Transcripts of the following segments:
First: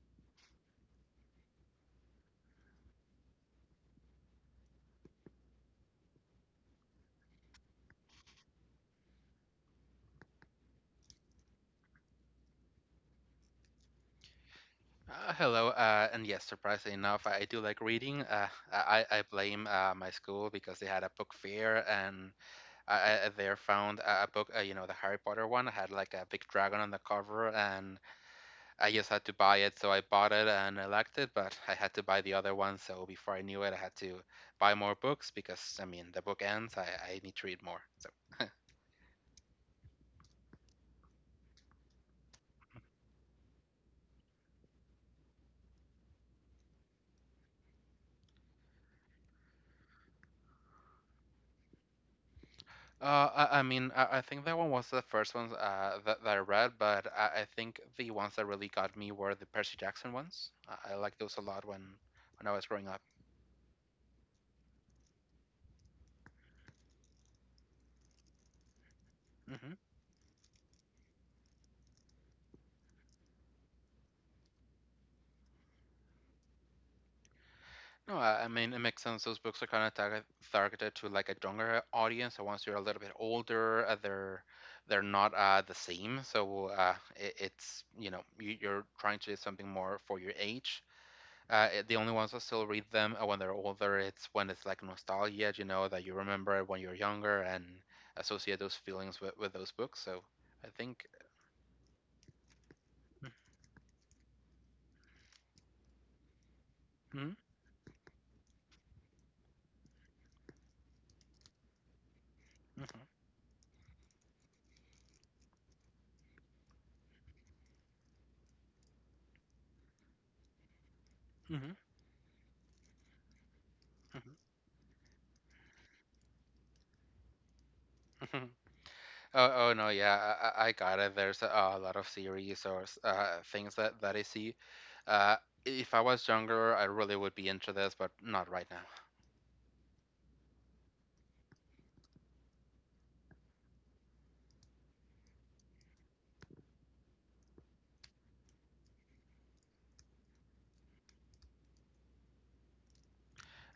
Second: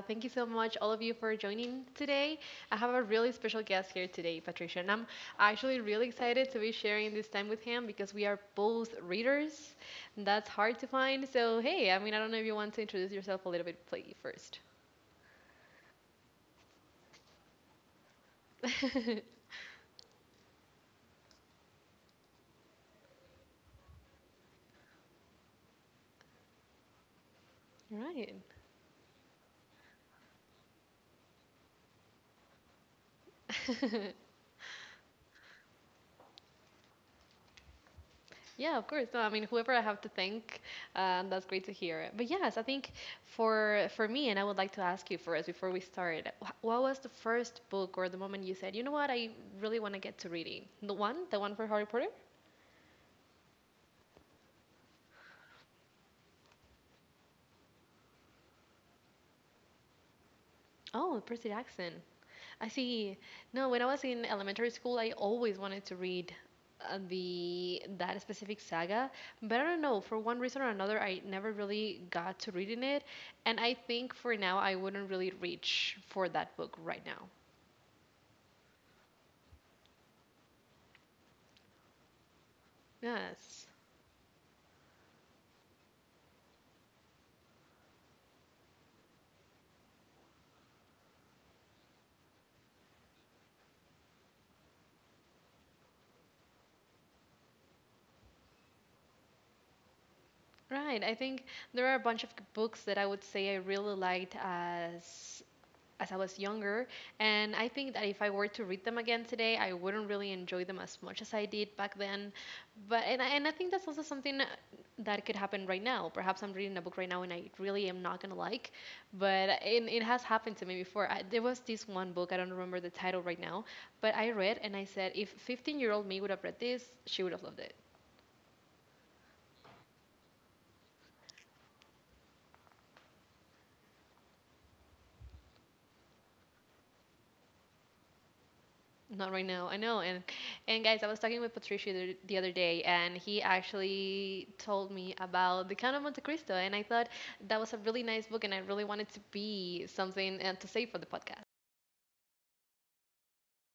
Thank you so much, all of you, for joining today. I have a really special guest here today, Patricia, and I'm actually really excited to be sharing this time with him because we are both readers. And that's hard to find. So, hey, I mean, I don't know if you want to introduce yourself a little bit first. Hello, and yes, surprisingly enough, I do like reading. I blame my school because they had a book fair, and I there found a book, the Harry Potter one had like a big dragon on the cover, and All right. I just had to buy it, so I bought it and I liked it, but I had to buy the other one, so before I knew it, I had to buy more books because, I mean, the book ends, I need to read more. Yeah, of course. No, I mean, whoever I have to thank, that's great to hear. But yes, I think for me, and I would like to ask you first before we start, what was the first book or the moment you said, you know what, I really want to get to reading? The one for Harry Potter? I think that one was the first ones that I read, but I think the ones that really got me were the Percy Jackson ones. I liked Oh, those a Percy lot when Jackson. when I was I growing up. see. No, when I was in elementary school, I always wanted to read the that specific saga, but I don't Hmm. know, for one reason or another, I never really got to reading it. And I think for now, I wouldn't really reach for that book right now. No, I mean, it makes sense. Those books are kind of targeted to like a younger audience. So once you're a little bit Yes. older, they're not the same. So it's, you know, you're trying to do something more for your age. The only ones that still read them when they're older, it's when it's like nostalgia, you know, that you remember it when you're younger and associate those feelings with those books. So I Right. think. I think there are a bunch of books that I would say I really liked as I was younger, Mhm, and I think that if I were to read them again today, I wouldn't really enjoy them as much as I did back then. But mhm, and I think that's also something that could happen right now. Perhaps I'm reading a book right now and I really am not gonna like, but it has happened to me before. I, there was mhm, this one book I don't remember the title right now, but mhm, I mhm. read and I said if 15-year-old me would have read this, she would have loved it. Oh, oh no, yeah, I got it. There's a lot of series or things that I see. Uh, if I was younger, I really would be into this, but not right now. Not right now. I know. And guys, I was talking with Patricio the other day and he actually told me about The Count of Monte Cristo and I thought that was a really nice book and I really wanted to be something to say for the podcast.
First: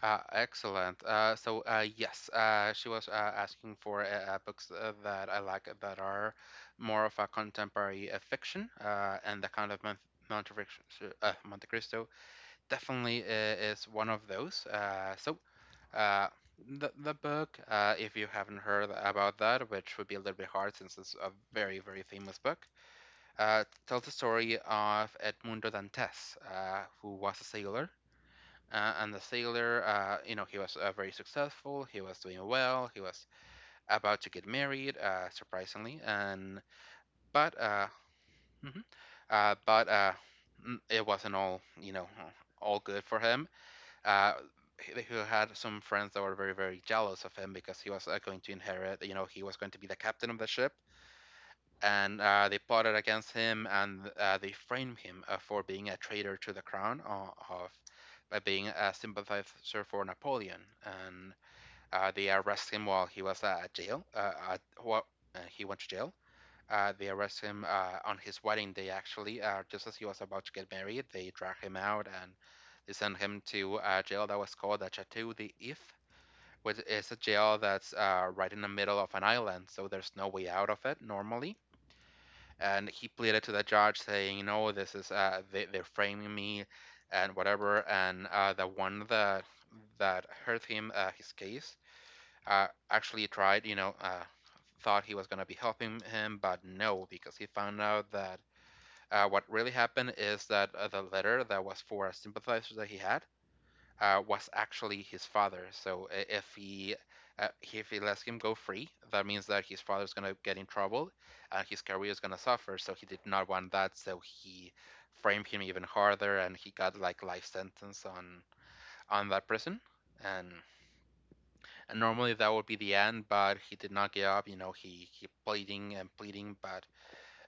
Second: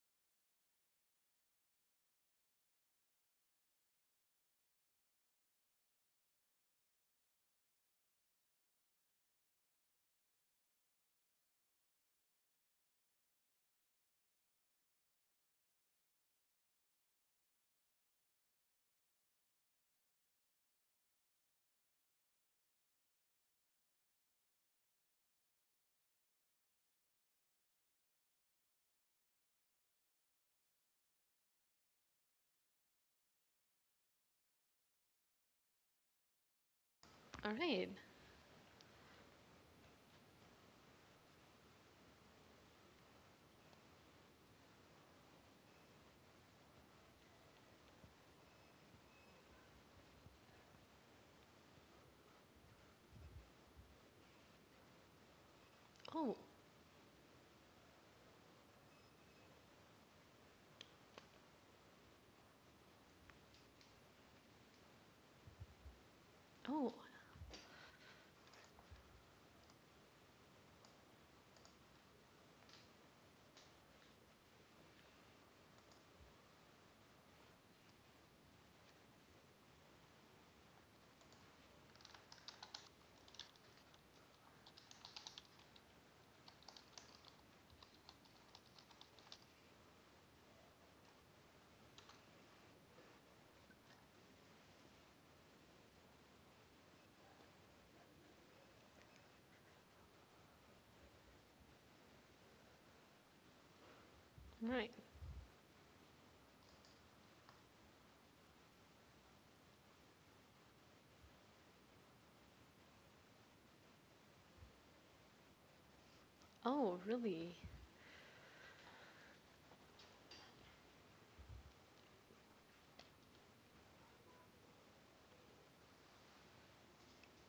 Excellent. Yes, she was asking for books that I like that are more of a contemporary fiction, and the kind of Monte, Friction- Monte Cristo definitely is one of those. Uh, the book, if you haven't heard about that, which would be a little bit hard since it's a very very famous book, tells the story of Edmundo Dantes, who was a sailor and the sailor, he was very successful. He was doing well. He was about to get married, surprisingly. And All but right. Mhm. uh, but uh, it wasn't all, you know, all good for him. Uh, he had some friends that were very very jealous of him because he was going to inherit. You know, he was going to be the captain of the ship, and they plotted against him and they framed him for being a Oh, traitor to the crown o- of by being a sympathizer for Napoleon. And they arrest him while he was at jail. Wh- he went to jail. Oh, They arrest him on his wedding day, actually, just as he was about to get married. They drag him out and they send him to a jail that was called the Chateau d'If. If, Which is a jail that's right in the middle of an island, so there's no way out of it normally, and he pleaded to the judge saying, "No, this is they're framing me, and whatever." And the one that heard him his case actually tried, you know, thought he was gonna be helping him, but no, because he found out that what really happened is that the letter that was for a sympathizer that he had was right. actually his father. So if he lets him go free, that means that his father's gonna get in trouble, and his career is gonna suffer. So he did not want that. So he framed him even harder, and he got Oh, like life really? sentence on that prison. And, and normally that would be the end, but he did not give up. You know, he pleading and pleading, but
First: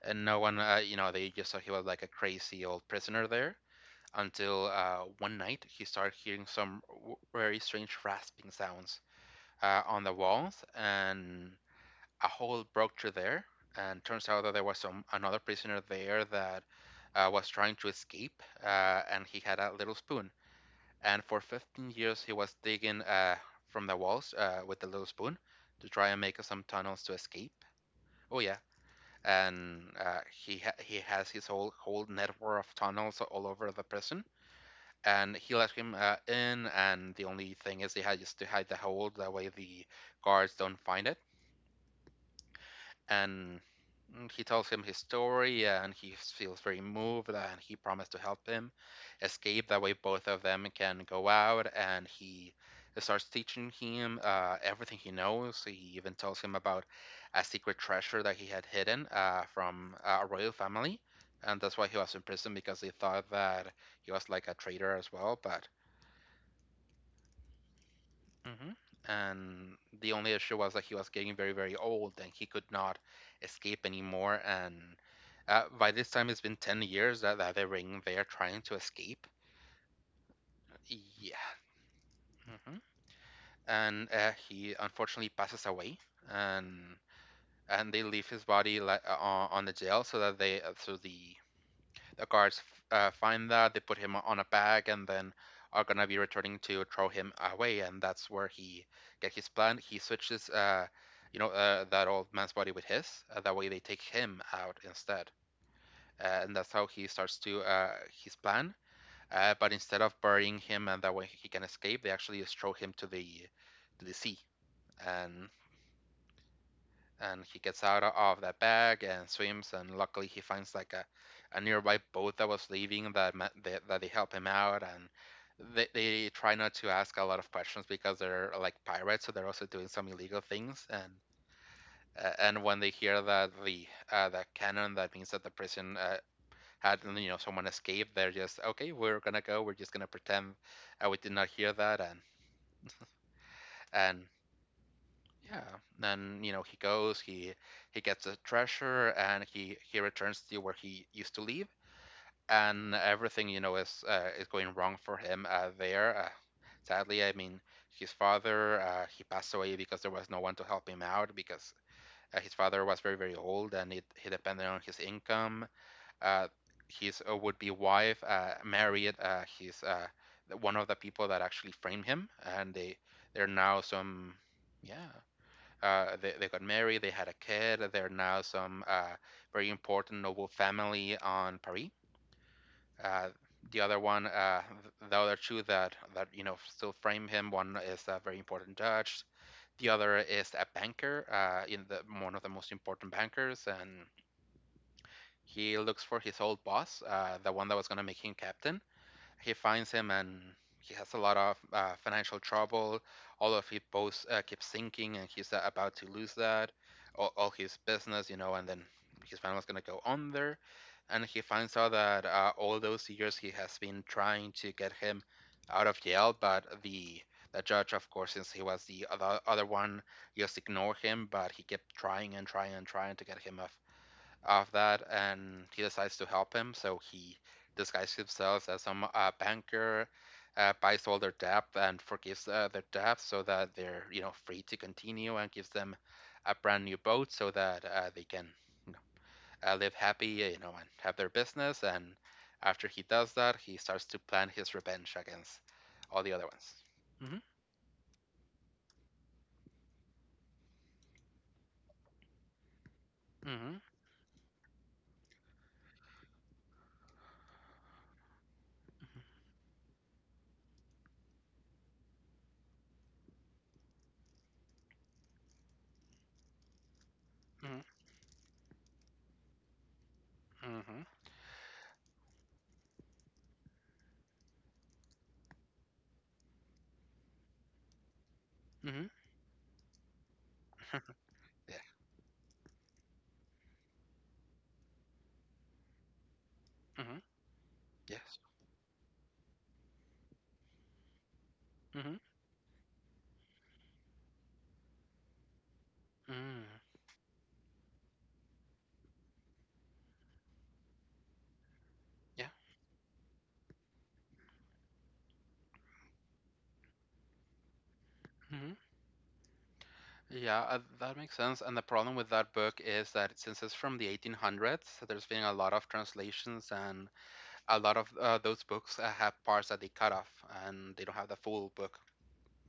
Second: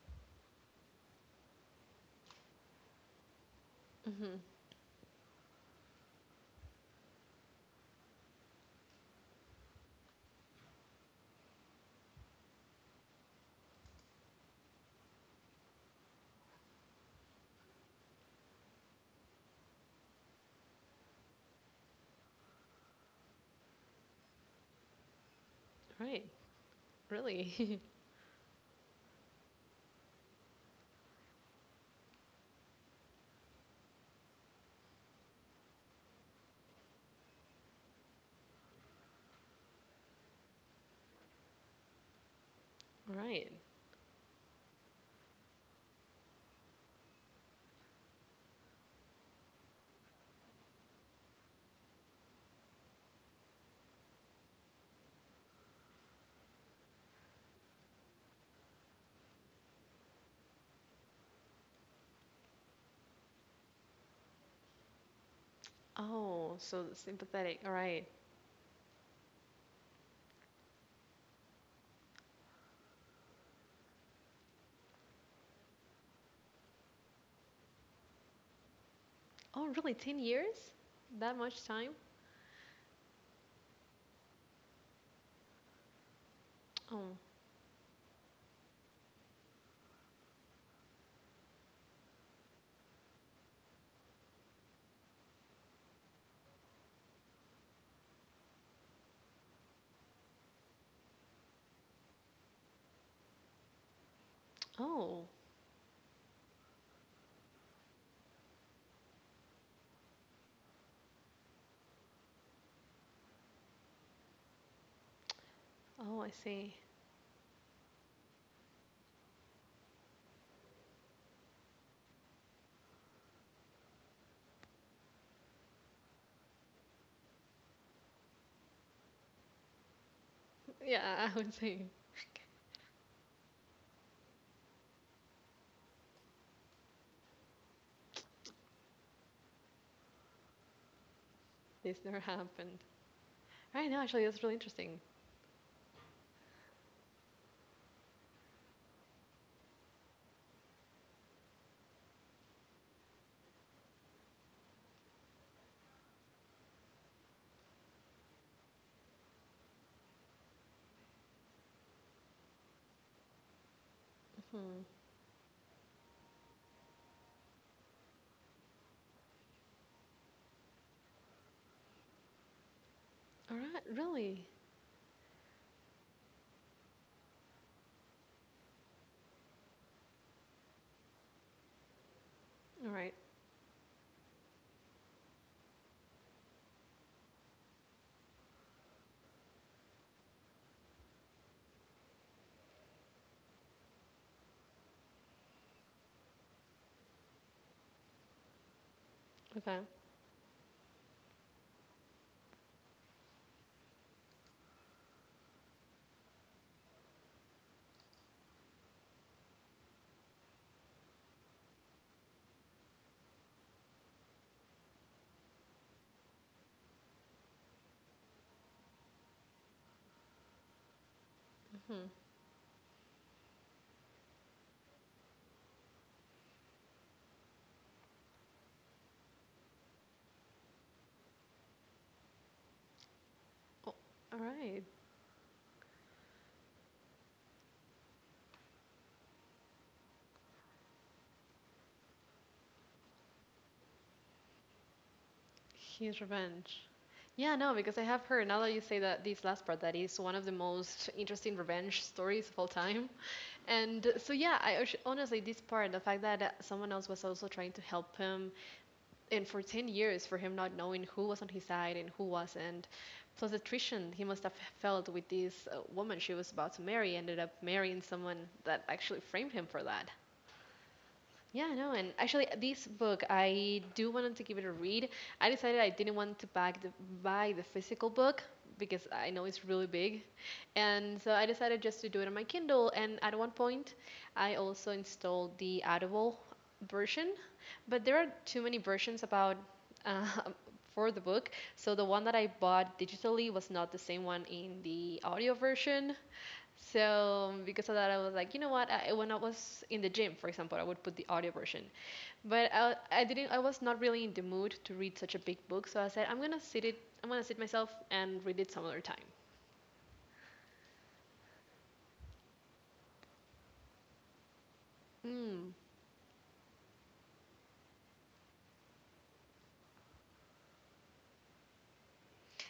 and no one, they just thought he was like a crazy old prisoner there Mhm. until one night he started hearing some very strange rasping sounds on the walls, and a hole broke through there. And turns out that there was some another prisoner there that was trying to escape, and he had a little spoon. And for 15 years, he was digging from the walls with the little spoon to try and Right. make some tunnels to escape. Really? Oh yeah, and he has his whole network of tunnels all over the prison and he let him in. And the only thing is, he had just to hide the hold. That way, the guards don't find it. Right. And mm, he tells him his story, and he feels very moved. And he promised to help him escape. That way, both of them can go out. And he starts teaching him everything he knows. He even tells him about a secret treasure that he had hidden from a royal family. And that's why he was in prison because they thought that he was like a traitor as well. But Oh, so sympathetic. All right. mhm. And the only issue was that he was getting very, very old and he could not escape anymore. And by this time, it's been 10 years that they're in there trying to escape. Oh, really? 10 years? That Yeah. much time? Hmm. And he unfortunately passes away. And Oh. and they leave his body like on the jail so that they so the guards find that they put him on a bag, and then are gonna be returning to throw him away, and that's where he get his plan. He switches, that old man's body with his, that way they take him out Oh. instead, and that's how he starts to his plan. But instead of burying him and that way he can escape, they actually just throw him to the sea. and Oh, I see. and he gets out of that bag and swims, and luckily he finds like a nearby boat that was leaving that that they help him out. And they try not to ask a lot of questions because they're like pirates, so they're also doing some illegal things. And Yeah, I would say and when they hear that the cannon, that means that the prison, had, you know, someone escaped, they're just okay, we're gonna go, we're just gonna pretend we did not hear that. this never happened. I know, actually, And that's really interesting. Yeah. Then, you know, he goes, he gets a treasure and he returns to where he used to live, and everything, you know, is going wrong for him there. Sadly, I mean, his father, he passed away because there was no one to help him out because his father was very, very old and he depended on Mhm. his income. Uh, his would-be wife married his one of the people that actually framed him, and they they're All now right, some really? yeah they got married, they had a kid, they're now some very important noble family on Paris. All right, Uh, the other one, the other two that, that you know still frame him, one is a very important judge, the other is a banker, in the one of the most important bankers, and he looks for his old boss, the one that was going to make him captain, he okay. finds him and he has a lot of financial trouble. All of his boats keep sinking, and he's about to lose all his business, you know, and then his family's gonna go under. And he finds out that all those years he has been trying to get him out of jail, but the judge, of course, since he was the other one, just ignored him. But he kept Hmm. trying and trying and trying to get him off of that, and he decides to help him. So he disguises himself as some banker, buys all their debt, and forgives their debt so that Oh, they're, you know, all free to right, continue, and gives them a brand new boat so that they can, you know, live happy, you know, and have their business. And after he does that, he starts to plan his revenge against his all the other revenge. ones. Yeah, no, because I have heard, now that you say that, this last part, that is one of the most interesting revenge stories of all time. And so, yeah, I honestly, this part, the fact that someone else was also trying to help him and for 10 years for him not knowing who was on his side and who wasn't plus the attrition he must have felt with this woman she was about to marry ended up Mm-hmm, mm-hmm, marrying someone that actually framed him for that. mm-hmm, Yeah, no. And actually, this book, I do wanted to give it a read. I decided I didn't want to buy the physical book mm-hmm, because I know it's really big. And so I yeah. decided just to do it on my Kindle. And at one point, I also installed the Audible Mm-hmm, version. But there are yes. too many versions about uh, for the book. So the Mm-hmm, one that I bought digitally was not the same one in the audio version. mm-hmm, So because of that, I was like, you know what? When I was in the gym, for example, I would put the audio version. yeah. But I didn't. I was not really in the mood to read such a big book, so I said, I'm gonna sit it. I'm gonna sit myself and read Mm-hmm. it some other time. Yeah, that makes sense. And the problem with that book is that since it's from the 1800s, so there's been a Mm. lot of translations, and a lot of those books have parts that they cut off, and they don't have the full book.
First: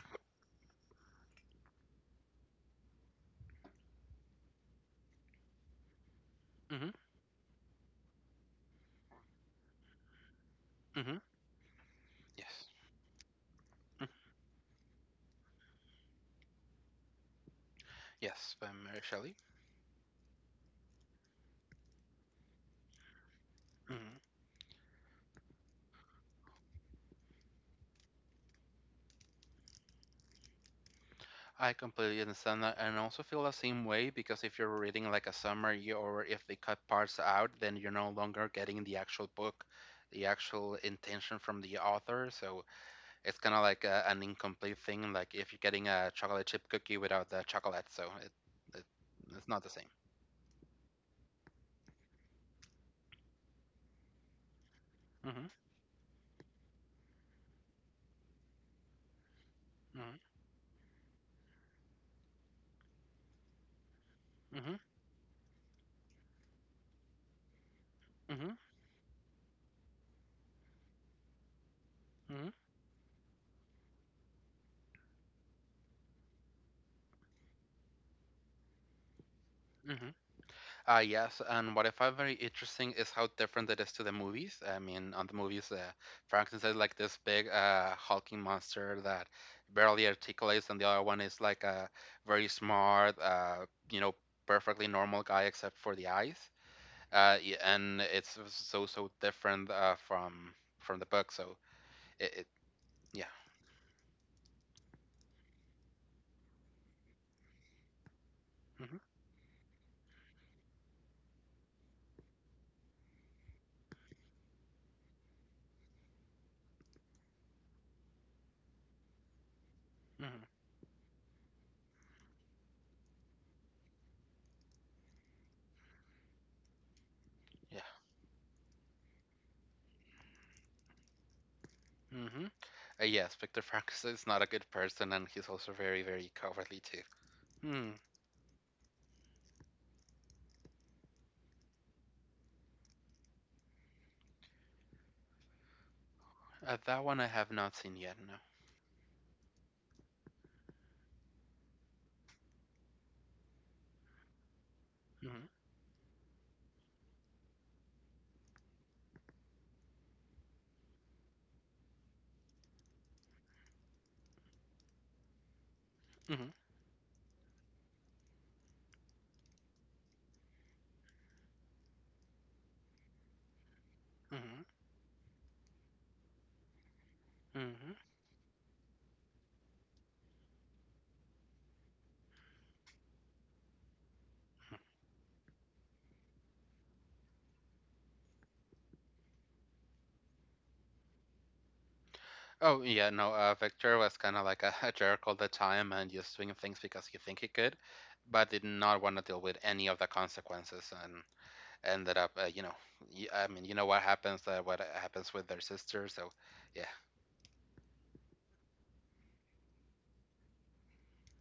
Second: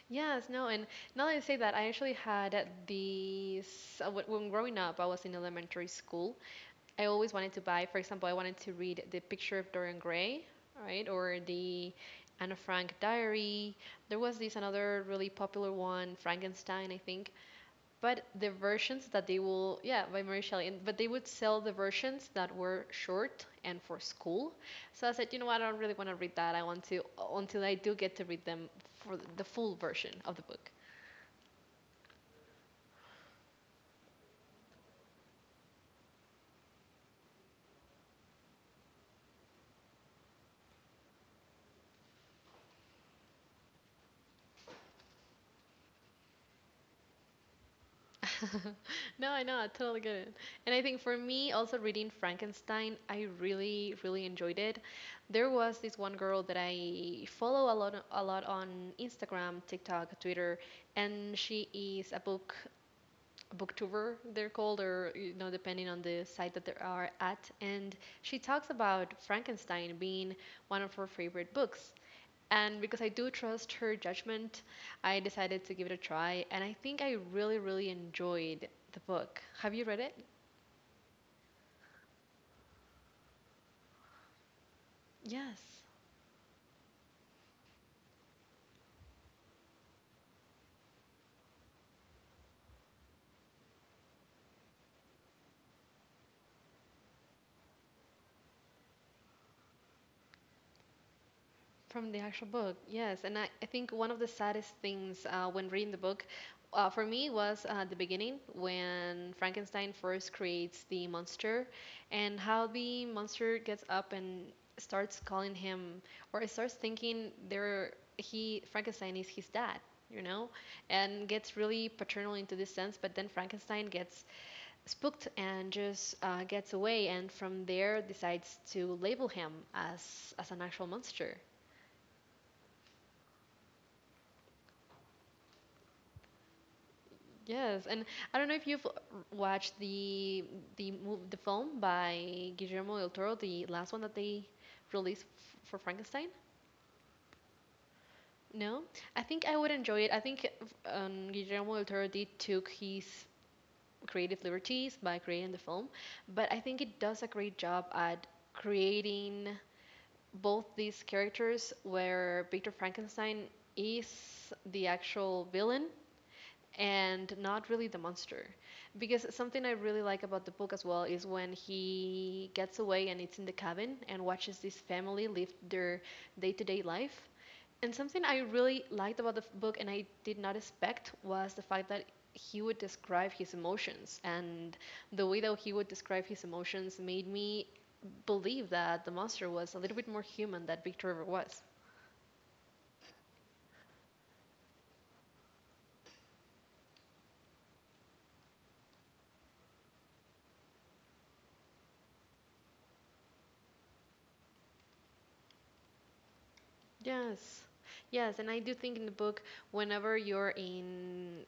Yes, no, and now that you say that, I actually had these. When growing up, I was in elementary school, Hmm. I always wanted to buy, for example, I wanted to read The Picture of Dorian Gray, right? Hmm. Or the Anne Yes. Frank Diary. Mm. There was this another really popular one, Frankenstein, I think. But the Yes, by Mary versions that Shelley. they will, yeah, by Mary Shelley, and, but they would sell the versions that were short and for hmm school. So I said, you know what, I don't really want to read that. I want to, until I do get to read them for the full version of the book. I completely understand that, and also feel the same way, because if you're reading like a summary or if they cut parts out, then you're no longer getting the actual book, the actual intention from the author. So it's kind of like an incomplete thing, like if you're getting a chocolate chip cookie without the chocolate, so it No, I it's know, not I the same. totally get it. And I think for me, also reading Frankenstein, I really, really enjoyed it. There Mm-hmm. was this one girl that I follow a lot on Instagram, TikTok, Mm-hmm. Twitter, and she is a booktuber, they're Mm-hmm. called, or you know, depending on the site that they are at. And she Mm-hmm. talks about Frankenstein being one of her favorite books. Mm-hmm. And because I do trust her judgment, I decided to give it a try. And I think I really, really enjoyed the book. Have you read Mm-hmm. it? Yes, and what I find very interesting is how different it is to the movies. I mean, on the movies, Yes. Frankenstein is like this big, hulking monster that barely articulates, and the other one is like a very smart, you know, perfectly normal guy except for the eyes. Yeah, and it's so different from the book. So From the it, actual it book, yes. And yeah. I think one of the saddest things when reading the book for me was the beginning Hmm. when Frankenstein first creates the monster and how the monster gets up and starts calling him or starts thinking there he Frankenstein is his dad, you know, Hmm. and gets really paternal into this sense. But then Frankenstein gets spooked and just gets away, and from Yeah. there decides to label him as an actual monster. Hmm. Yes, Victor Frankenstein is not a good person, and he's also very, very cowardly too. Yes, Hmm. and I don't know if you've watched the film by Guillermo del Toro, the last one that they released for Frankenstein. That one I have not seen yet. No. No, I think I would enjoy it. I think Guillermo del Toro did took his creative liberties by Hmm. creating the film, but I think it does a great job at creating both these characters where Victor Frankenstein is the actual villain Hmm. and not really the monster. Because something I really like about the book as well is when he gets away and it's in the cabin and watches Hmm. this family live their day to day life. And Hmm. something I really liked about the book and I did not expect was the fact that he would describe his emotions. And the way that he would describe his emotions made me believe that the monster was a little bit more human than Victor ever was. Oh yeah, no. Victor was kind of like a jerk all the time, and just doing things because he think he could, but did not want to deal with any of the consequences. And ended up, I mean, you know what happens with their sister, so, yeah. Yes. Yes, and I do think in the book, whenever you're in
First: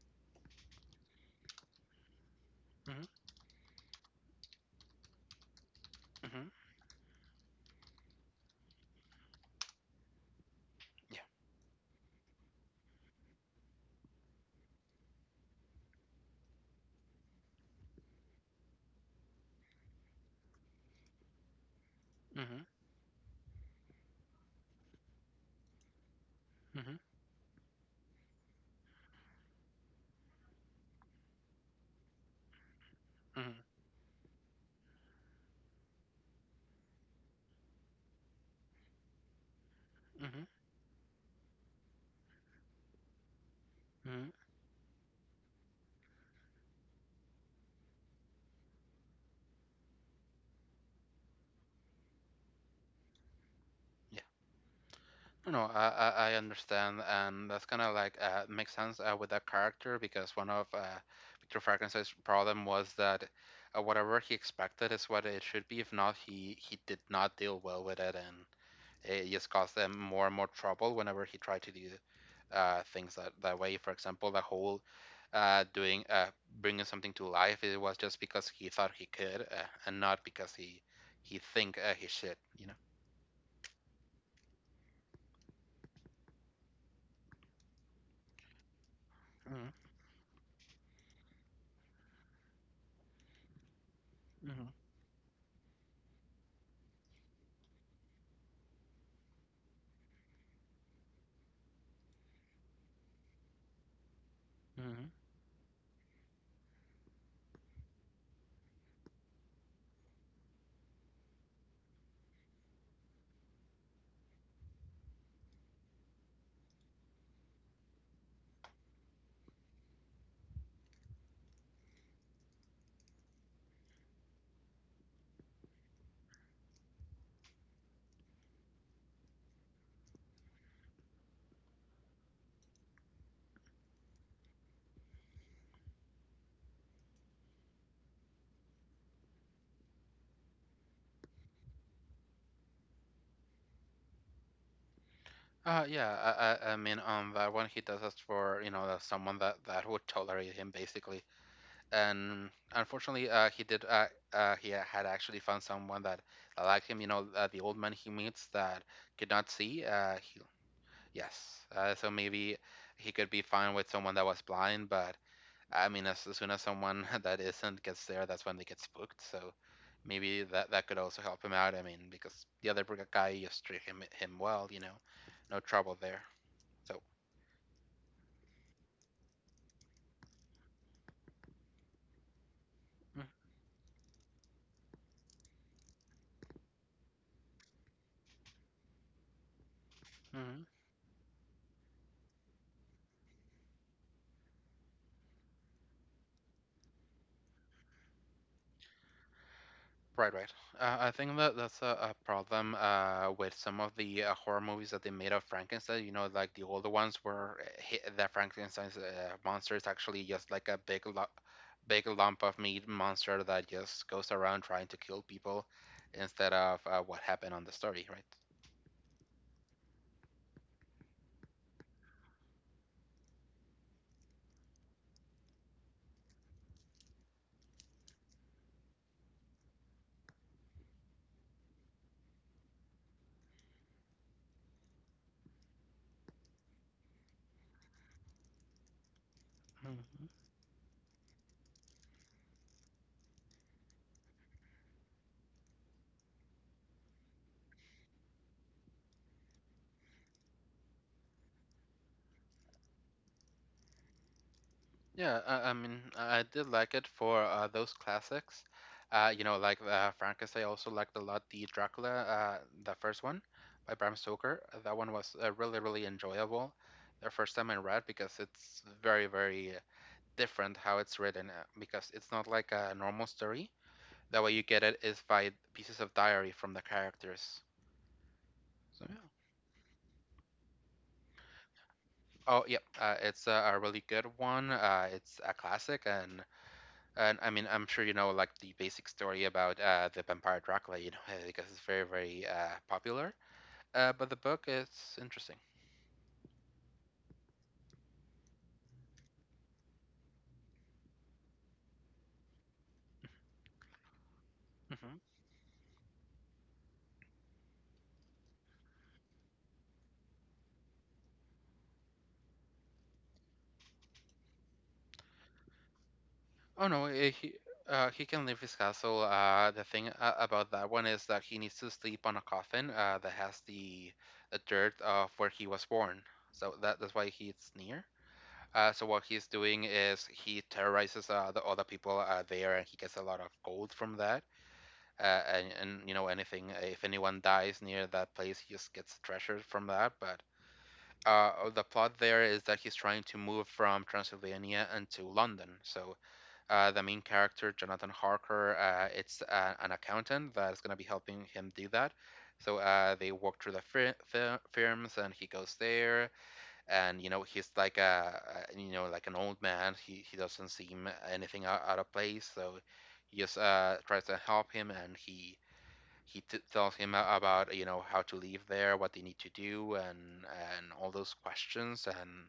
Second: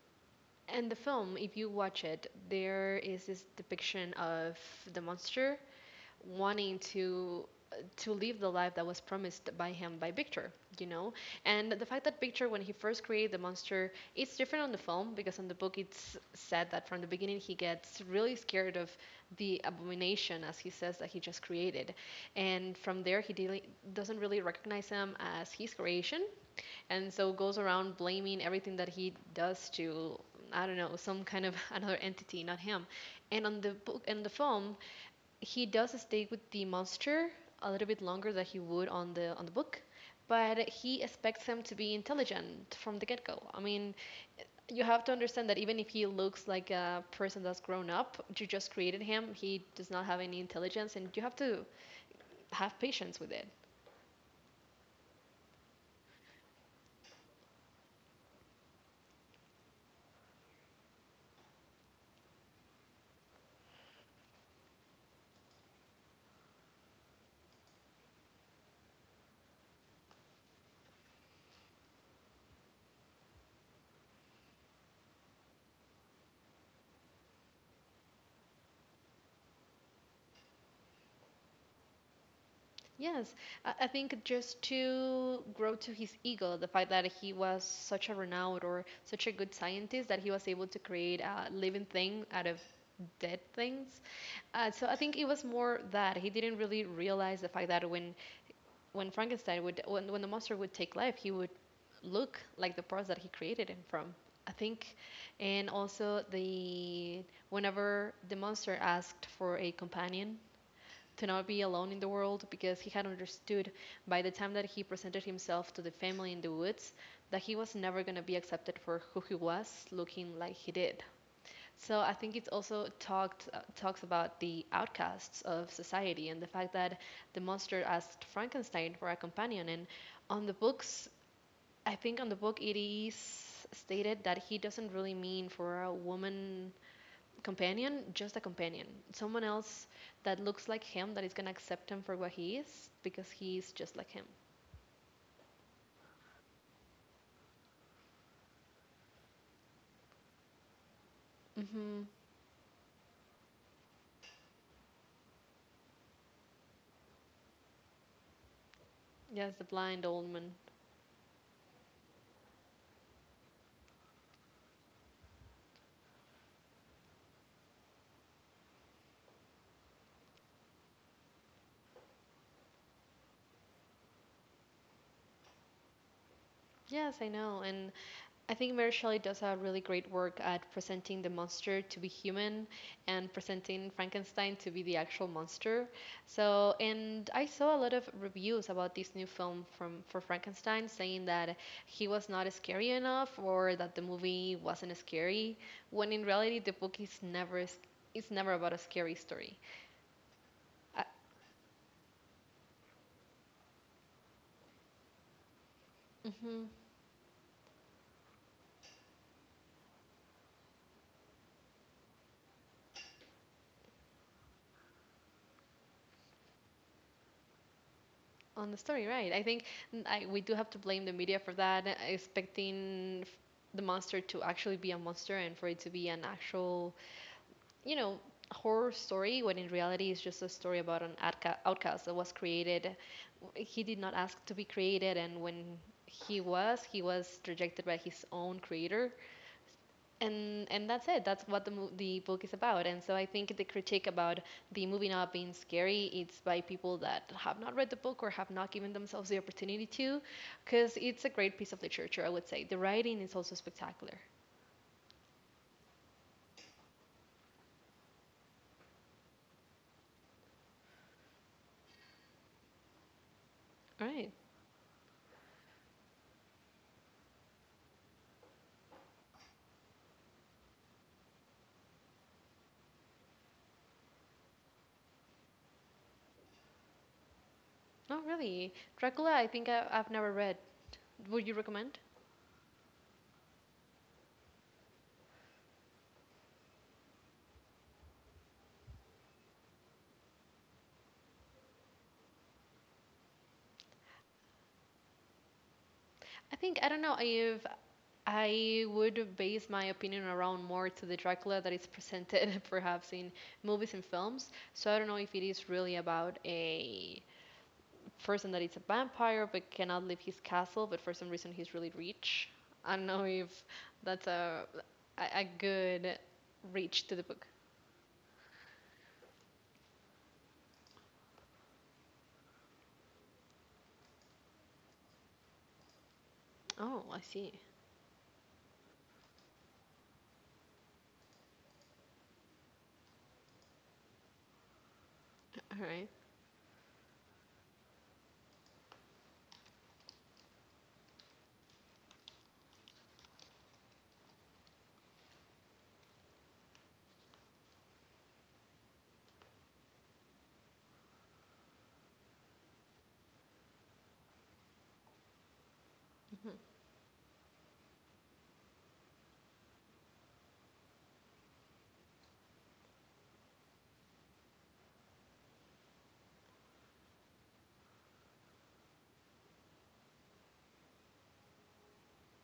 and the film, if you watch it, there Hmm. is this depiction of the monster Hmm. wanting to live the life that was promised by him by Victor, you know? Yeah. And the fact that Victor when he first created the monster, it's different on the film because on the book it's said that from the beginning he gets really scared of the abomination as he says that he just created. Hmm. And from there he dealing doesn't really recognize him as his creation Hmm. and so goes around blaming everything that he does to I don't know some kind of another entity, not him. And Hmm. on the book and the film, he does stay with the monster a little bit longer than he would on the book, Hmm. but he expects him to be intelligent from the get-go. I mean, Hmm. you have to understand that even if he looks like a person that's grown up, you just created him, he does not have any intelligence and you have to have patience with it. Yeah, no, no, I understand, and that's kind of like, makes sense with that character, because one of Victor Frankenstein's problem was that, whatever he expected is what it should be. If not, he did not deal well with it, and it just caused them more and more trouble whenever he tried to do things that way. For example, the whole, doing, bringing something to life, it was just because he thought he could, and not because he think he should. You know. Yes, I think just to grow to his ego, the fact that he was such a renowned or such a good Mm-hmm. scientist that he was able to create a living thing out of dead things. Uh, Mm-hmm. so I think it was more that he didn't really realize the fact that when Frankenstein would when the monster would take life, he would look like the parts that he created him from. I think, Mm-hmm. and also the whenever the monster asked for a companion to not be alone in the world because he had understood by the time that he presented himself to the family in the woods that he was never going to be accepted for who he was looking like he did, so I think it also talked talks about the outcasts of society and the fact that the monster asked Frankenstein for a companion and on the books I think on the book it is stated that he doesn't really mean for a woman companion, just a companion. Someone else that looks like him, that is gonna accept him for what he is, because he's just like him. Yeah, I mean, on that one, he does us for, you know, someone that would tolerate him basically, Mm hmm and unfortunately, he did. He had actually found someone that liked him. You know, the old man he meets that could not Yes, the see. blind old man. Yes. So maybe he could be fine with someone that was blind, but I mean, as soon as someone that isn't gets there, that's when they get spooked. So maybe that could also help him out. I mean, because the other guy just treat him well. You know, no trouble there. So. Yes, I know. And I think Mary Shelley does a really great work at presenting the monster to be human and presenting Frankenstein to be the actual monster. So, and I saw a lot of reviews about this new film from for Mm-hmm. Frankenstein saying that he was not scary enough or that the movie wasn't scary, when in reality the book is never about a scary story. Right, right. Uh, Uh, I think that that's a problem with some of the horror movies that they made of Frankenstein. You know, like the mhm. older ones where, the Frankenstein's monster is actually just like a big lump of meat monster that just goes around trying to kill people, instead of, what happened on the story, right? On the story, right? I think I we do have to blame the media for that, expecting the monster to actually be a monster and for it to be an actual, you know, horror story, when in reality it's just a story about an outcast that was created. He did not ask to be created, and when he was rejected by his own creator, and that's it. That's what the book is about. And so I think the critique about the movie not being scary, it's by people that have not read the book or have not given themselves the opportunity to, because it's a great piece of literature. I would say the writing is also spectacular. Yeah, I mean, I did like it for those classics. You know, like Frankenstein. I also liked a lot the Dracula, the first one by Bram Right. Stoker. That one was really, really enjoyable. The first time I read, because it's very, very different how it's written, because it's not like a normal story. The way you get it is by pieces of diary from the characters. Not really. So, yeah. Dracula, I think I've never read. Would you recommend? Oh yep, it's a really good one. It's a classic. And I mean, I'm sure you know like the basic story about, the vampire Dracula, because it's very, very popular. But the book is interesting. I think I don't know if I would base my opinion around more to the Dracula that is presented perhaps in movies and films. So I don't hmm know if it is really about a person that it's a vampire but cannot leave his castle, but for some reason he's really rich. I don't know if that's a, good Oh no, reach to the book. He can leave his castle. The thing, about that one, is that he needs to sleep on a coffin, that has the dirt of where he was born. So that Oh, that's I why he's see. near. So what he's doing is he terrorizes the other people there, and he gets a lot of gold from that, and, All right. Anything if anyone dies near that place, he just gets treasure from that. But oh, the plot there is that he's trying to move from Transylvania into London. So, the main character, Jonathan Harker, it's an accountant that's going to be helping him do that. So, they walk through the firms, and he goes there, Mm-hmm. and you know he's like an old man. He doesn't seem anything out of place. So he just, tries to help him, and he tells him about, how to leave there, what they need to do, and all those questions, and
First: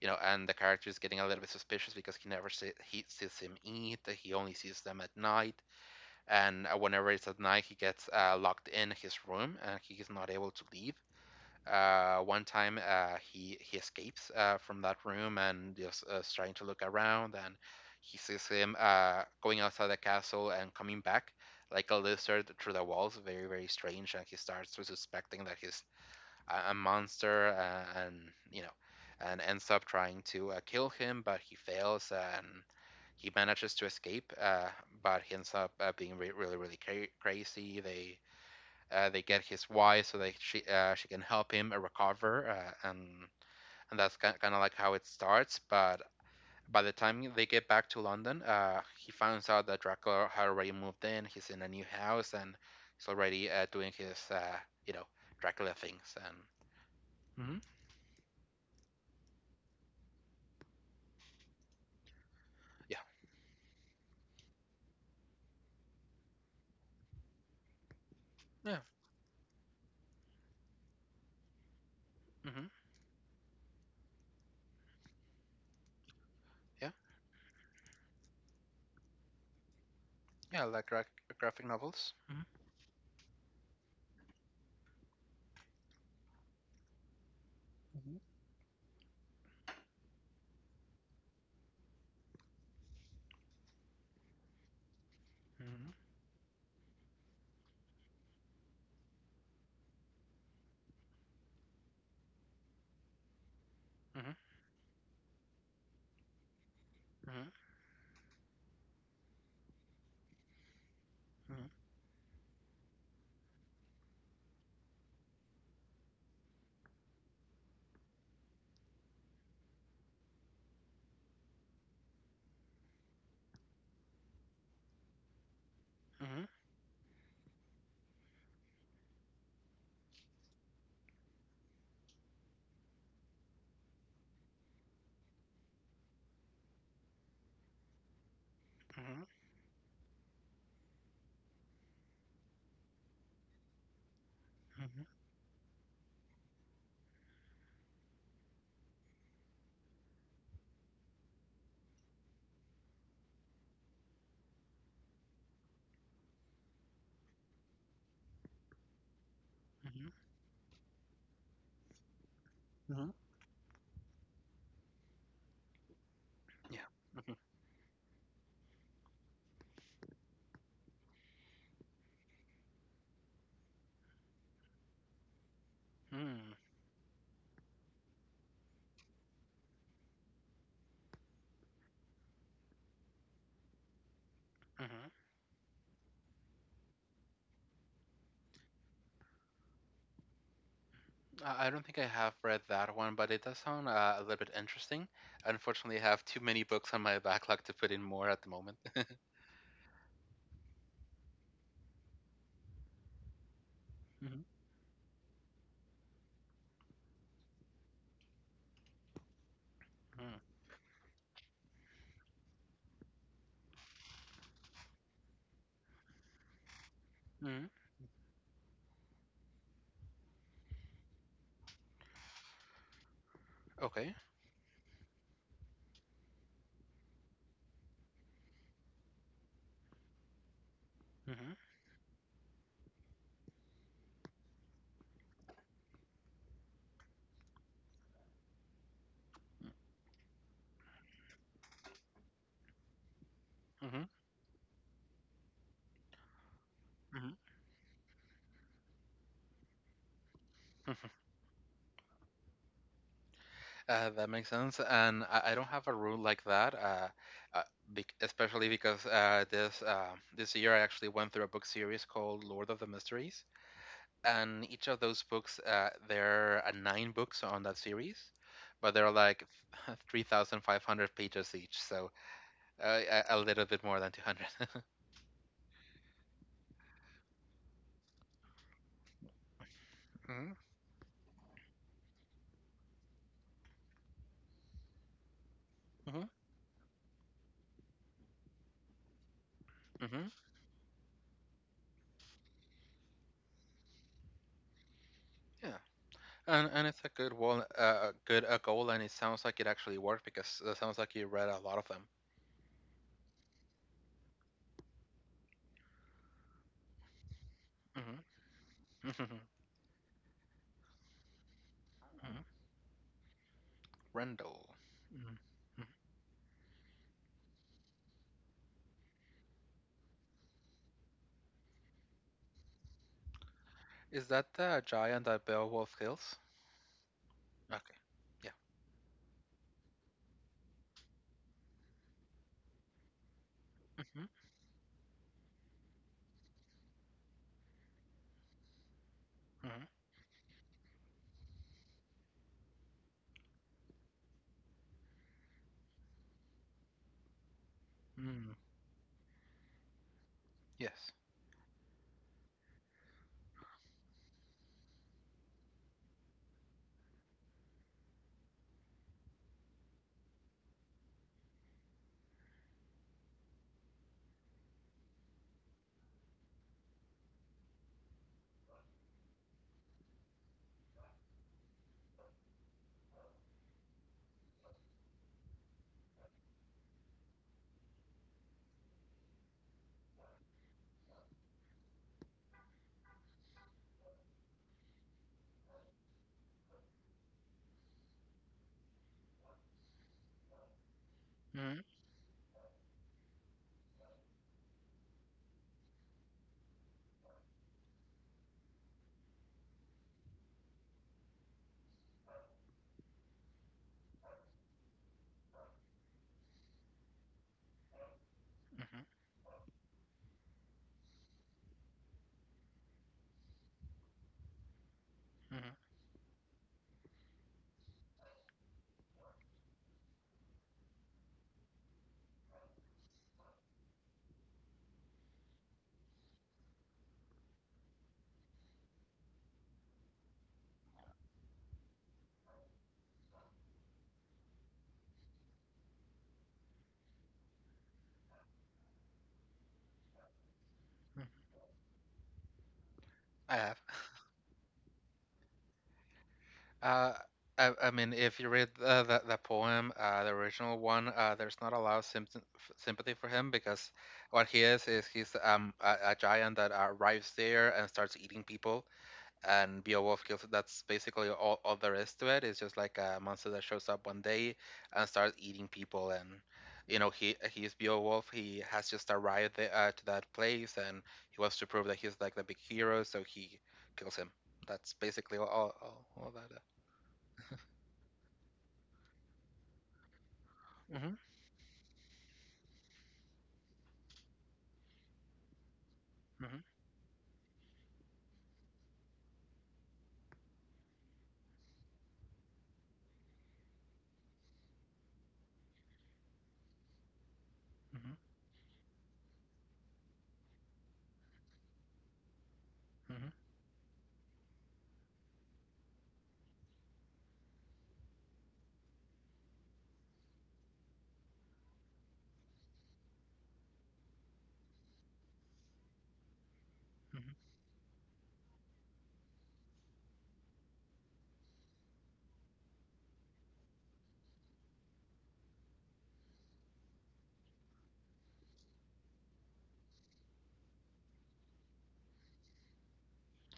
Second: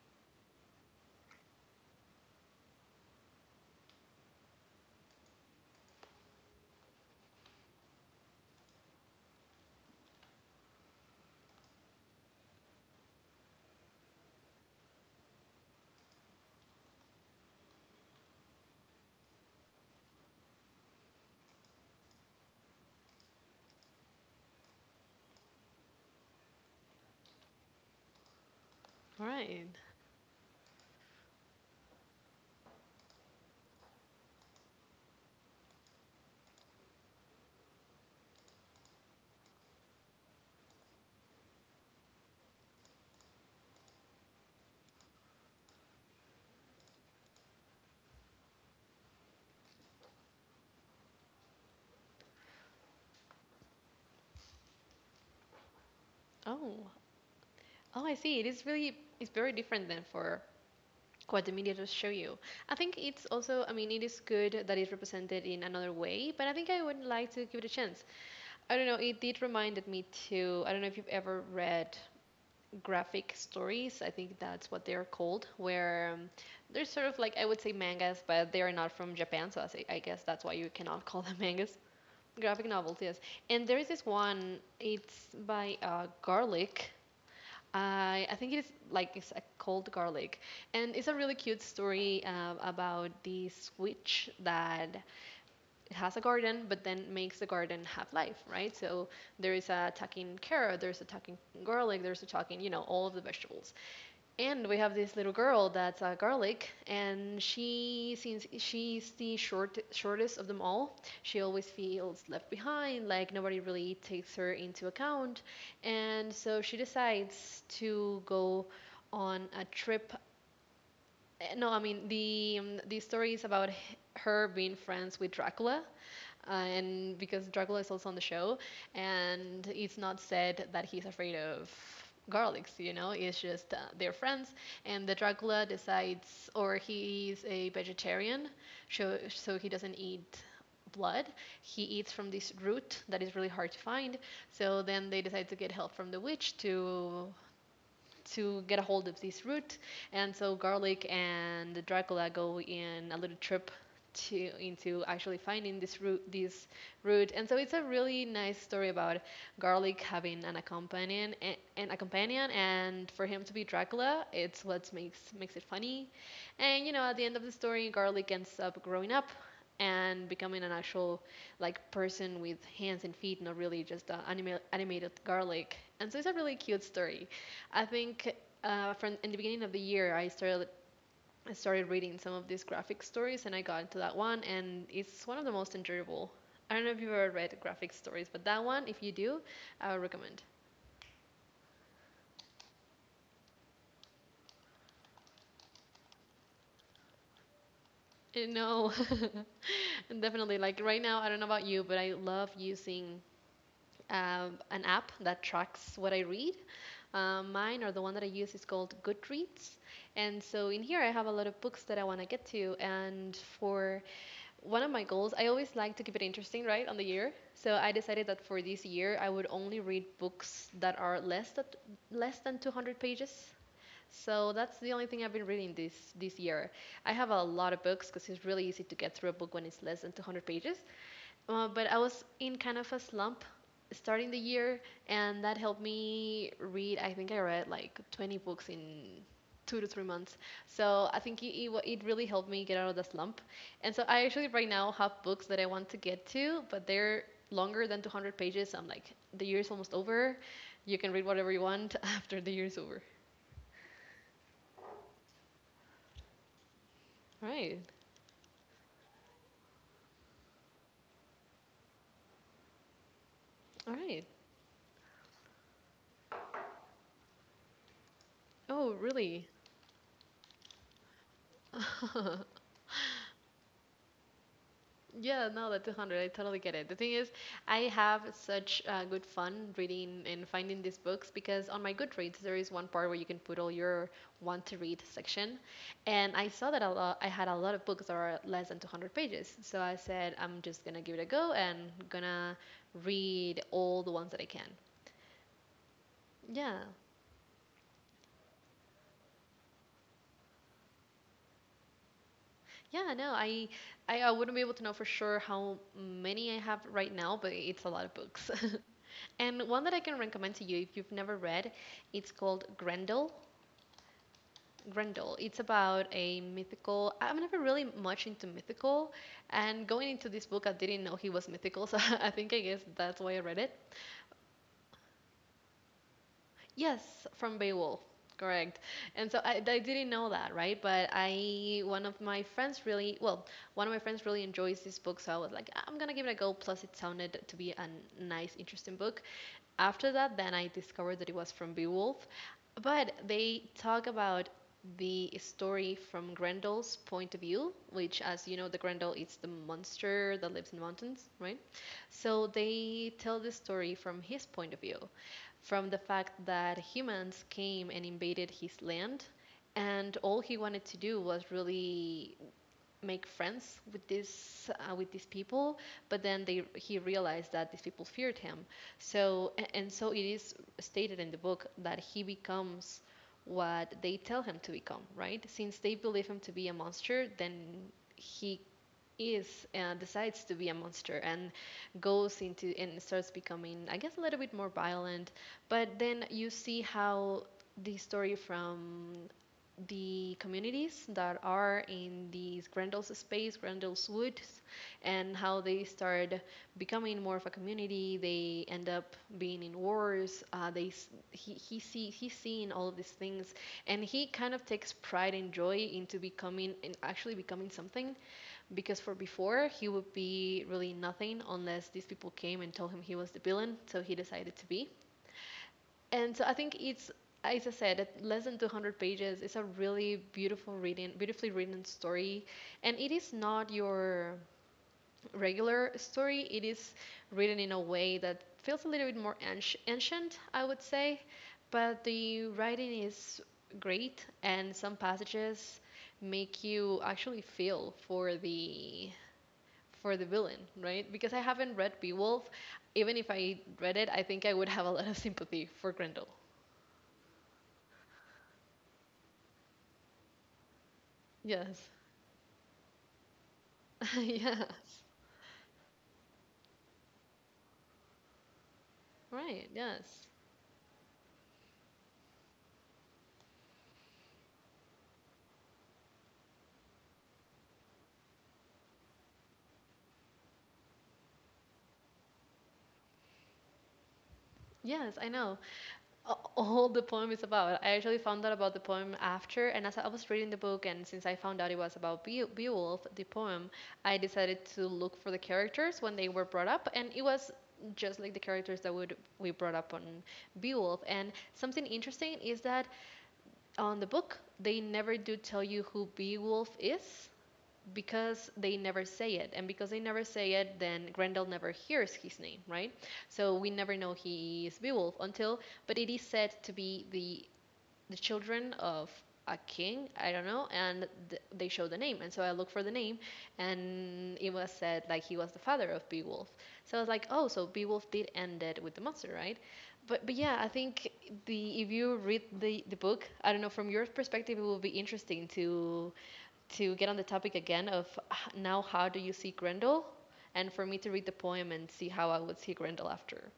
you know and the character is getting a little bit suspicious, because he never he sees him eat, he only sees them at night. And, whenever it's at night, he gets, locked in his room, and he is not able to leave. One time, he escapes, from that room, and is, trying to look around, and he sees him, going outside the castle and coming back like a lizard through the walls, very, very strange, and he starts to suspecting that he's a monster, and you know All and ends right. up trying to, kill him, but he fails, and he manages to escape. But he ends up, being really, really crazy. They get his wife so that she can help him, recover. And that's kind of like how it starts. But by the time they get back to London, he finds out that Draco had already moved in. He's in a new house, and he's already, doing his, you know Dracula things. And Oh, oh, I see. It is really, it's very different than for what the media does show you. I think yeah, it's also, I mean, it is good that it's represented in another way, but I think I would like to give it a chance. I yeah. don't know, it did reminded me to, I don't know if you've ever read Hmm. graphic stories. I think that's what they're called, where they're Yeah, sort of like, I would say, mangas, but they are not from Japan, so I, say, I guess that's why yeah, you like cannot call them graphic mangas. novels. Graphic novels, yes. And there is this one. It's by Garlic. Hmm. I think it is, like, it's a cold Garlic, and it's a really cute story about this witch that Hmm. has a garden, but then makes the garden have life, right? So there is a attacking carrot, there's a attacking garlic, there's a attacking, you know, all of the vegetables, Hmm. and we have this little girl that's a garlic, and Hmm. she since she's the shortest of them all, she Hmm. always feels left behind, like nobody really takes her into account, and so she decides to go on a trip. No, I mean, the story is about her being friends with Dracula, and because Dracula is also on the show, and it's not said that he's afraid of garlics, you know, it's just, they're friends. And the Dracula decides, or he's a vegetarian, Hmm. so he doesn't eat blood. He eats from this root that is really hard to find. So then Hmm. they decide to get help from the witch to get a hold of this root. And so Garlic and Dracula go in a little trip to into actually finding this root, and so it's a really nice story about Garlic Hmm. having an accompanian, and a companion, Hmm. and for him to be Dracula, it's what makes it funny. Yeah. And you know, at the Mm-hmm. end of the story, Garlic ends up growing up and becoming an actual, like, person with hands and feet, not really just an animated garlic. And so it's a Mm-hmm. really cute story. I think, from in the beginning of the year, I started reading some of these graphic stories, and I got into that one, and Mm-hmm. it's one of the most enjoyable. I don't know if you've ever read graphic stories, but that one, if you do, I would recommend. I don't think I have read that one, but it does sound, a little bit interesting. Unfortunately, I have too many books on my backlog to put in more at the moment. No, definitely. Like, right now, I don't know about you, but I love using Mhm. An app that tracks what I read. Mine, or the one that I use, is called Goodreads, Mhm. and so in here I have a lot of books that I want to get to, and for one of my goals, I always like to keep it interesting, right, on the year. Mhm. So I decided that for this year I would only read books that are less than 200 pages. Okay. So that's the only thing I've been reading this year. I have a lot of books because it's really easy to get through a book when it's less than 200 pages. Mhm. But I was in kind of a slump starting the year, and that helped me read. I think I read like 20 books in 2 to 3 months. So I think it really helped me get out of the slump. And so Mhm. I actually right now have books that I want to get to, but they're Mhm. longer than 200 pages. I'm like, the year's almost over. You can read whatever you want after the year's over. That makes sense. And I don't have a rule like that, All uh, right. bec especially because, this this year, I actually went through a book series called Lord of the Mysteries, All right. and each of those books, there are nine books on that series, Oh, but they're like really? 3,500 pages each. So, a little bit more than 200. Yeah, no, the 200. I totally get it. The thing is, I have such good fun reading and Hmm. finding these books because on my Goodreads, there is one part where you can put all your want to read section. Hmm. And I saw that a lot, I had a lot of books that are less than 200 pages. So I Hmm. said, I'm just gonna give it a go and gonna read all the ones that I can. Yeah, and Yeah. and it's a good wall, good a goal, and it sounds like it actually worked, because it sounds like you read a lot of them. Yeah, no, I wouldn't be able to know for sure how many I have right now, but it's a lot of Hmm. books. Hmm. And one that I can recommend to you, if you've never read, it's Mhm. called Grendel. Rendell. Grendel. Mhm. It's Mhm. about a mythical. I'm never really much into mythical, and going into this book, I didn't know he was mythical, so I think, I guess that's why I read it. Is that the giant that Beowulf kills? Yes, from Beowulf. Okay, yeah. Correct. And so I didn't know that, right? But I, one of my friends really, well, One of my friends Hmm. really enjoys this book, so I was like, I'm gonna give it a go. Plus, it sounded to be a nice, interesting book. Hmm. After that, then I discovered that it was from Beowulf, but they talk about the story from Grendel's point of view, which, as you Mm. know, the Grendel is the monster that lives in Yes. mountains, right? So they tell the story from his point of view, from the fact that humans came and invaded his land, and all he wanted to do was really make friends with this, with these people. But then they he realized that these people feared him. So and so it is stated in the book that he becomes what they tell him to become. Right? Since they believe him to be a monster, then he is decides to be a monster and goes into and starts becoming, I guess, a little bit more violent. But then you see how the story from the communities that are Hmm. in these Grendel's space, Grendel's woods, and how they start becoming more of a community. They end up being in wars. They, he's seeing all of these things, and he kind of takes pride and joy into becoming and actually becoming something, because Hmm. for before he would be really nothing unless these people came and told him he was the villain, so he decided to be. Hmm. And so I think it's, as I said, less than 200 pages. It's a really beautiful reading, beautifully written story. And it is not your regular story. It is written in a way that feels a little bit more ancient, I would say. But the writing is great, and some passages make you actually feel for the villain, right? Because I haven't read Beowulf. Even if I I have. read it, I think I would have a lot of sympathy for Grendel. Uh, I mean, if you read, the poem, the original one, there's not a Yes. lot of sympathy for him, because what he Yeah. Is he's a giant that, arrives there and starts eating people, Right. and Beowulf Yes. kills it. That's basically all there is to it. It's just like a monster that shows up one day and starts eating people, and he's Beowulf. He has just arrived there, to that place, and he wants to prove that he's like the big hero, so he kills him. That's Yes, I basically all, know. all all that. All the poem is about. I actually found out about the poem after, and as I was reading the book, and Mhm. since I found out it was about Beowulf, the poem, I decided to look for the characters when they were Mhm. brought up, and it was just like the characters that would we brought up on Beowulf. And something interesting is that on the book, they never do tell you who Beowulf is, Mhm. because they never say it. And because they never say it, then Grendel never hears his name, right? Mhm. So we never know he is Beowulf until, but it is said to be the children of a king, I don't know. And they show the name, and so I look for the name, and it was said like he was the father of Beowulf. So I was like, Mhm. oh, so Beowulf did end it with the monster, right? But yeah, I think the if you read the book, I don't know, from your perspective it will be interesting to get on the topic again of, now, how do you see Grendel? And for me to read the poem and see how I would see Grendel after.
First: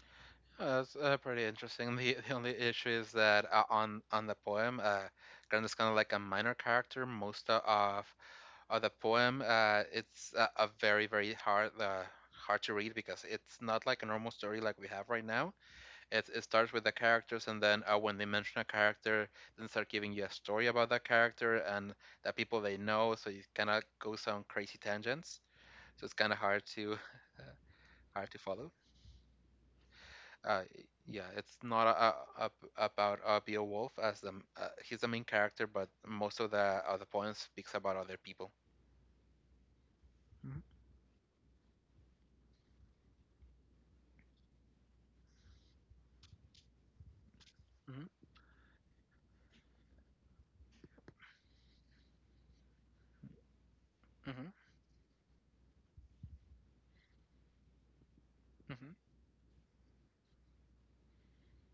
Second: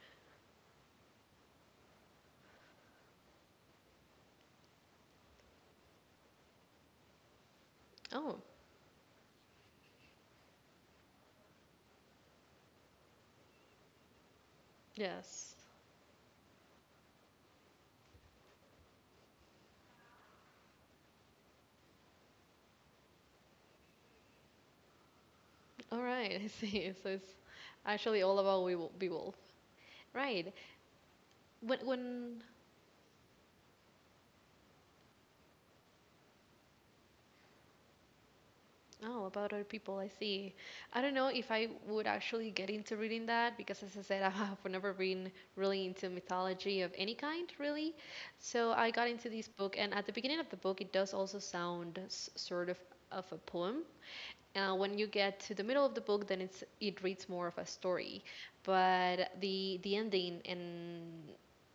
That's pretty interesting. The only issue is that, on the poem, Grant is kind of like a minor character. Most o- of Oh. of the poem, it's a very, very hard to read, because it's not like a normal story like we have right Yes. now. It starts with the characters, and then, when they mention a character, then start giving you a story about that character and the people they know. So you kind of goes on crazy tangents. All So it's kind of right, I hard see. to So it's actually hard to all about follow. We Will Be Wolf. Right. uh yeah, it's When not when. About, Beowulf. He's the main character, but most of the poem speaks about other people. Oh, about other people, I see. Mhm. I don't know if I would actually get into reading that, because as I said, I have never been really into mythology of any kind, really. Mhm. So I got into this book, and at the beginning of the book, it does also sound sort of a poem. When you get to the middle of the book, then it reads more of a story, Mhm. but the ending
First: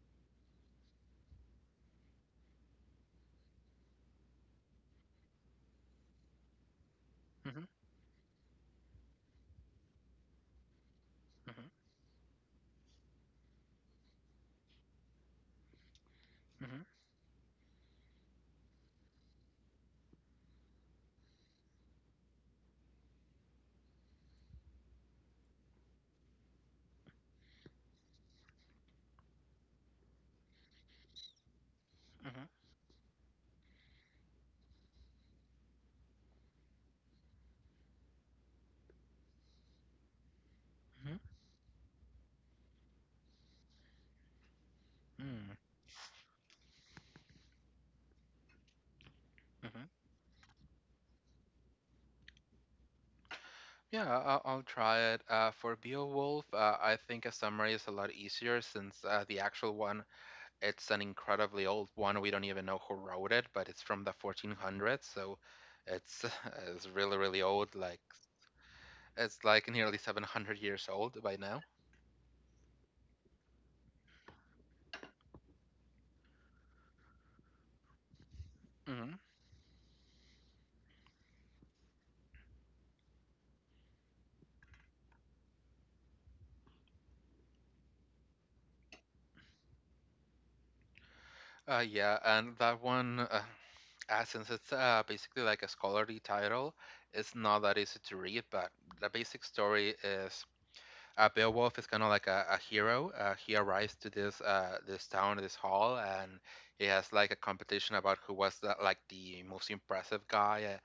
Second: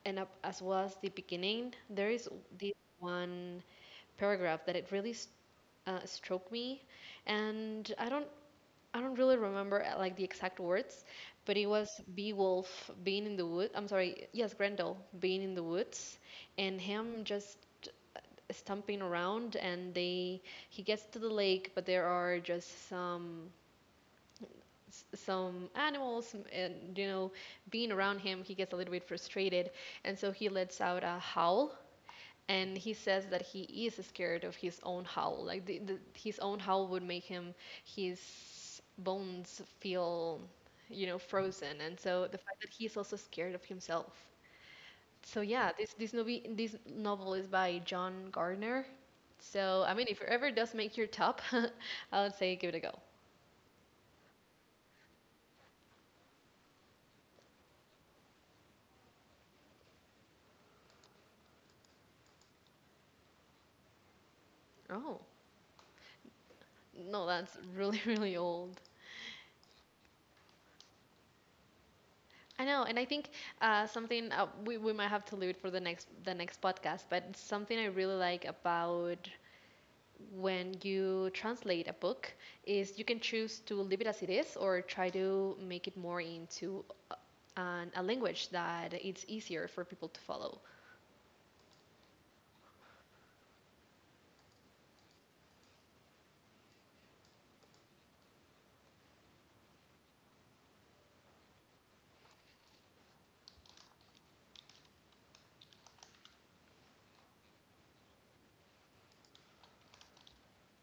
and up, as well as the beginning, there is this one paragraph that it really struck me, Mhm. and I don't really remember like the exact words, but Mhm. it was Beowulf being in the wood. I'm sorry, yes, Grendel being in the woods, Mhm. and Mhm. him just stumping around, and they he gets to the lake, but there are just some some animals and, you know, being around him, he gets a little bit frustrated, and so he lets out a howl, Mhm. and he says that he is scared of his own howl. Like his own howl would make him his bones feel, you Mhm. know, frozen. And so the fact that he's also scared of himself. So Mm. yeah, this novel, this novel is by John Gardner. So Mhm. I mean, if it ever does make your top, I would say give it a go. Yeah, I'll try it. For Beowulf, I think a summary is a lot easier, since the actual one, it's an incredibly old one. We don't even know who wrote it, but it's from the 1400s, Oh. so it's it's really, No, really that's old, like. really, really old. It's like nearly 700 years old by now. I know. And I think, something, we might have to leave it for the next podcast. But something I really like hmm about when you translate a book is you can choose to leave it as it is or try to make it more into a language that it's easier for people to follow. yeah, and that one, since it's, basically like a scholarly title, it's not that easy to read, but the basic story is, Beowulf is kind of like a hero. He arrives to this, this town, this hall, and he has like a competition about who was like the most impressive guy. Uh,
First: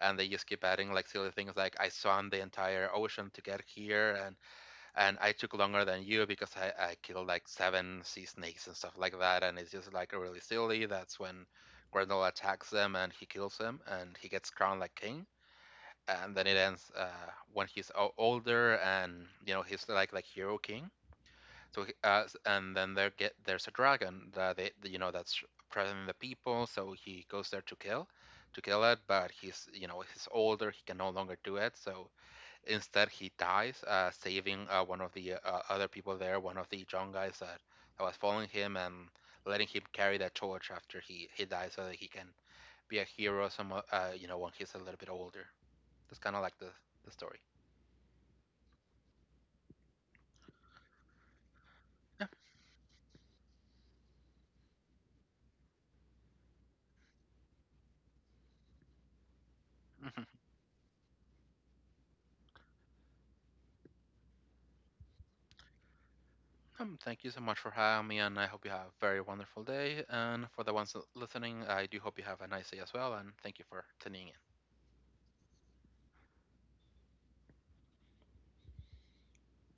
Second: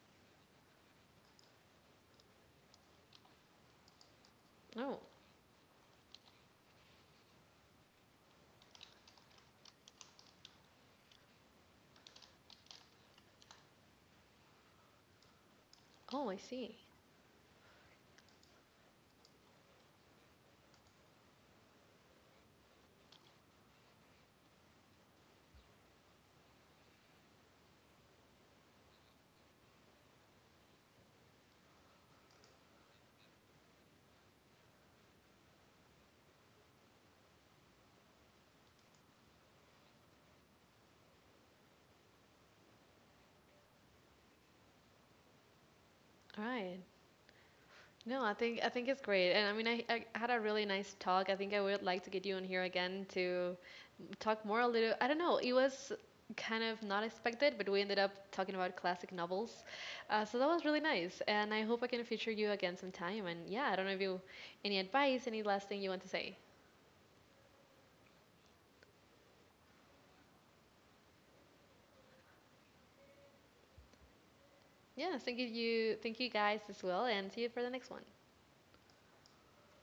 and they just keep adding like silly things, like, I swam the entire ocean to get here, and. Oh, And I took longer than you, because I killed like seven sea snakes and stuff like that, and it's just like really silly. That's when Grendel attacks them and he kills him, and he gets crowned like king. oh, And I then it see. ends, when he's older, and he's like hero king. So, and then there's a dragon that they, that's present in the people. So he goes there to kill, it, but he's, you know, he's older. He can no longer do it. So, instead, he dies, saving one of the, other people there, one of the John guys that, was following him and letting him carry that torch after he dies, so that he can be a hero some you know when he's a little bit older. That's kind of All like the, right. the story. No, I think it's great, and I mean, I had a really nice talk. I think I would like to get you on here again to talk more a little. I don't know. It was kind of not expected, but we ended up talking about classic novels, so that was really nice. And I hope I can feature you again sometime. And yeah, I don't know if you, any advice, any last thing you want to say. Thank you so much for having me, and I hope you have a very wonderful day. And for the ones listening, I do hope you have a nice day as well, and thank you for tuning in. Yeah, thank you, guys as well, and see you for the next one.